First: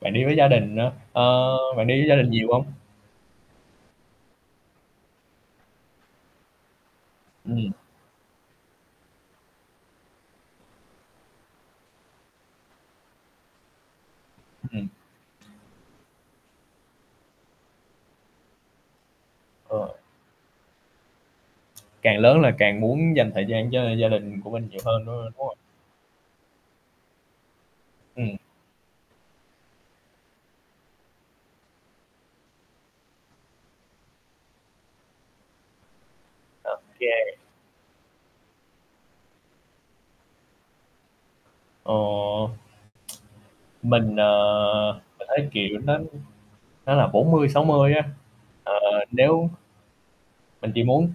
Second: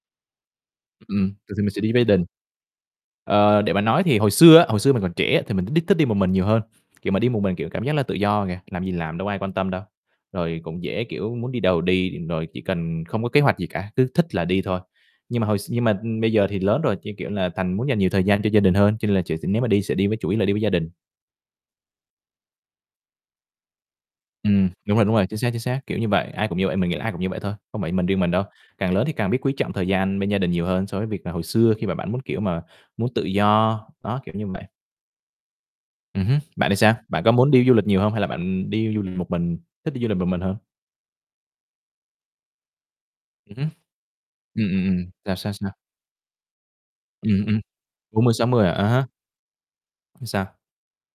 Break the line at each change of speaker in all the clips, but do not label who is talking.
Bạn đi với gia đình n
Ừm, thường
ơ,
thì mình sẽ
bạn
đi
đi
với
với gia
đình.
đình nhiều hông?
Ờ, để mà nói thì hồi xưa á, hồi xưa mình còn trẻ thì mình đích đích thích đi một mình nhiều hơn, kiểu, mà đi một mình, kiểu,
Ừm.
cảm giác là tự do kìa, làm gì làm đâu ai quan tâm đâu. Rồi cũng dễ, kiểu, muốn đi đâu thì đi rồi chỉ cần không có kế hoạch gì cả, cứ thích là đi thôi.
Ừm.
Nhưng mà hồi x nhưng mà, ưm, bây giờ thì lớn rồi, như kiểu là, thành muốn dành nhiều thời gian cho gia đình hơn, cho nên là chỉ s nếu mà đi sẽ
Ờ.
đi với chủ yếu là đi với gia đình.
Càng lớn là càng muốn dành thời gian cho gia đình của
Ừm,
mình nhiều
đúng rồi,
hơn
đúng
đúng h
rồi,
đúng
chính xác,
rồi.
chính xác. Kiểu như bạn, ai cũng như vậy, mình nghĩ là ai cũng như vậy thôi. Không phải mình riêng mình
Ừm.
đâu, càng lớn thì càng biết quý trọng thời gian bên gia đình nhiều hơn so với việc là hồi xưa khi mà bạn muốn, kiểu, mà muốn tự do, đó, kiểu như vậy. Ừm hứm, bạn thì sao? Bạn có
OK.
muốn đi du lịch nhiều hông hay là bạn, ừm, đi du lịch một mình thích đi du lịch một mình hơn?
Ồ.
Ừm hứm.
Mình,
Ừm, ừm,
ờ,
ừm,
mình
sao,
thấy,
sao, sao?
kiểu, nó nó là bốn
Ừm,
mươi
ừm,
sáu mươi á.
40-60 hả?
Ờ,
À há.
nếu
Ừm, sao?
Mình chỉ muốn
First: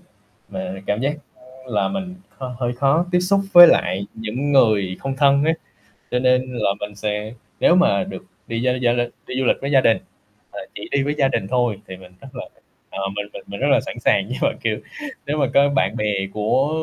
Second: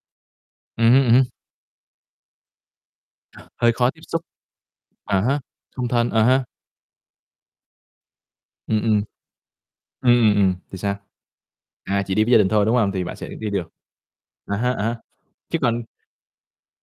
mà
Ừm
cảm
hứm, ừm
giác,
hứm.
ơ, là mình hơi hơi khó tiếp xúc với
Hơi khó tiếp
lại
xúc.
những người không
À há,
thân á,
không thân,
cho
à há.
nên là mình sẽ nếu mà được đi với
Ừm,
gia l
ừm.
đi du lịch với gia đình,
Ừm, ừm, ừm,
mà
thì
chỉ
sao?
đi với gia đình thôi thì
À,
mình
chỉ đi
rất
với gia
là,
đình thôi, đúng không? Thì
ờ,
bạn
mình
sẽ b
mình
đi
mình
được.
rất là sẵn sàng. Nhưng mà,
À há,
kiểu,
à há,
nếu mà
chứ
có
còn
bạn bè của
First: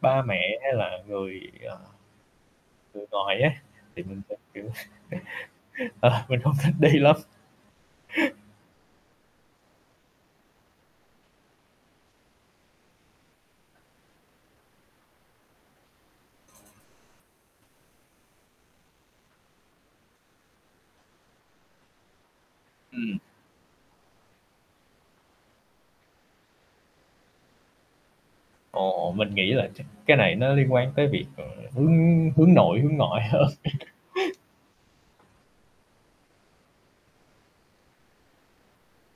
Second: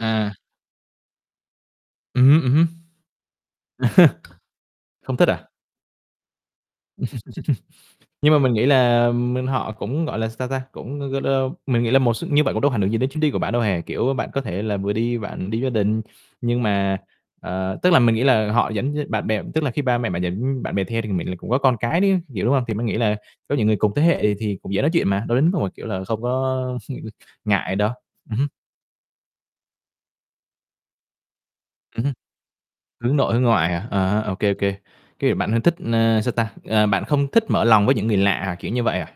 ba mẹ hay là người, à,
Ừm hứm, ừm hứm.
người ngoài á, thì mình sẽ, kiểu
Không thích à?
ờ, mình hông thích đi lắm.
Nhưng mà mình nghĩ là, ừm, mình họ cũng, gọi là, sao ta, cũng [unintelligible] mình nghĩ là một s như vậy cũng đâu ảnh hưởng gì đến chuyến đi của bạn đâu hè, kiểu, bạn có thể là vừa đi bạn đi với gia đình. Nhưng mà, ờ tức là mình nghĩ là họ dẫn theo bạn bè tức là khi ba mẹ bạn dẫn bạn bè theo thì mình nghĩ là cũng có con cái nữa, kiểu, đúng hông? Thì mình nghĩ là
Ừm.
có những người cùng thế hệ thì cũng dễ nói chuyện mà, đâu đến nổi, kiểu, là không có ngại đâu. Ừm hứm.
Ồ, mình nghĩ là chắc cái này nó liên quan tới việc, ờ,
Ừm hứm.
hướng hướng nội, hướng
Hướng
ngoại
nội, hướng
hơn.
ngoại hả? À, OK, OK. Cái kiểu bạn hơi thích, ờ, sao ta ờ, bạn không thích mở lòng với những người lạ à, kiểu, như vậy à?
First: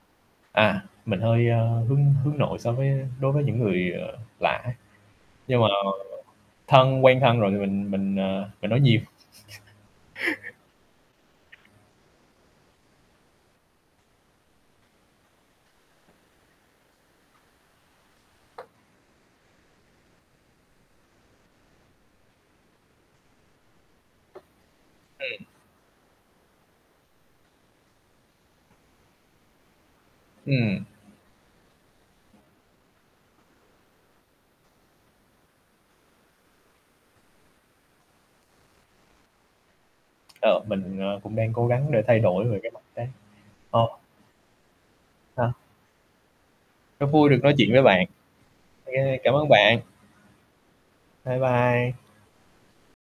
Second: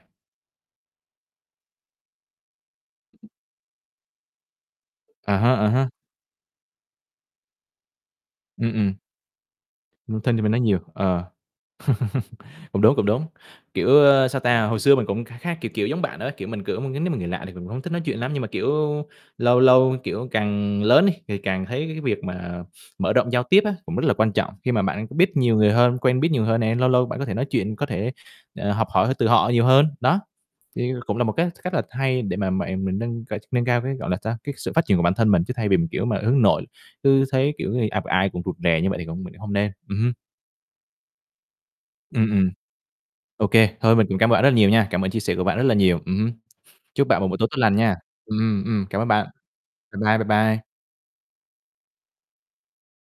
À, mình hơi, a, hướng hướng nội so với đối với những người, à, lạ á.
À há,
Nhưng mà
à há.
thân quen thân rồi thì mình mình, à, mình
Ừm,
nói
ừm.
nhiều.
Ừm, thân thì mới nói nhiều, ờ, cũng đúng, cũng đúng. Kiểu, ơ, sao ta, hồi xưa mình cũng kha khá, kiểu, kiểu, giống bạn đó. Kiểu, mình cử mà nếu mà người lạ thì mình cũng hông thích nói chuyện lắm. Nhưng mà, kiểu, lâu lâu, kiểu, càng lớn đi, thì càng thấy cái việc mà mở rộng giao tiếp á, cũng rất là quan trọng, khi mà bạn cũng biết
Ừm.
nhiều người hơn, quen biết nhiều người hơn nè, lâu lâu bạn có thể nói chuyện, có thể, ờ, học hỏi từ họ nhiều hơn, đó.
Ừm.
Thì cũng là một cái cách là hay để mà mẹ mình nâng c nâng cao cái, gọi là sao, cái sự phát triển của bản thân mình chứ, thay vì mình, kiểu, mà hướng nội cứ thấy, kiểu, người gặp ai cũng rụt rè như vậy thì cũng mình cũng hông nên. Ừm hứm.
Ờ, mình, ờ, cũng đang cố gắng để thay
Ừm,
đổi
ừm.
về cái mặt đấy.
OK,
Ờ.
thôi mình cũng cảm ơn bạn rất là nhiều nha. Cảm ơn chia sẻ của
Sao?
bạn rất là nhiều, ừm hứm.
Rất
Chúc bạn một
vui
buổi
được
tối
nói
tốt
chuyện
lành
với
nha.
bạn.
Ừm, ừm, cảm ơn
Kê,
bạn.
cảm ơn bạn.
Bye bye, bye bye.
Bye bye.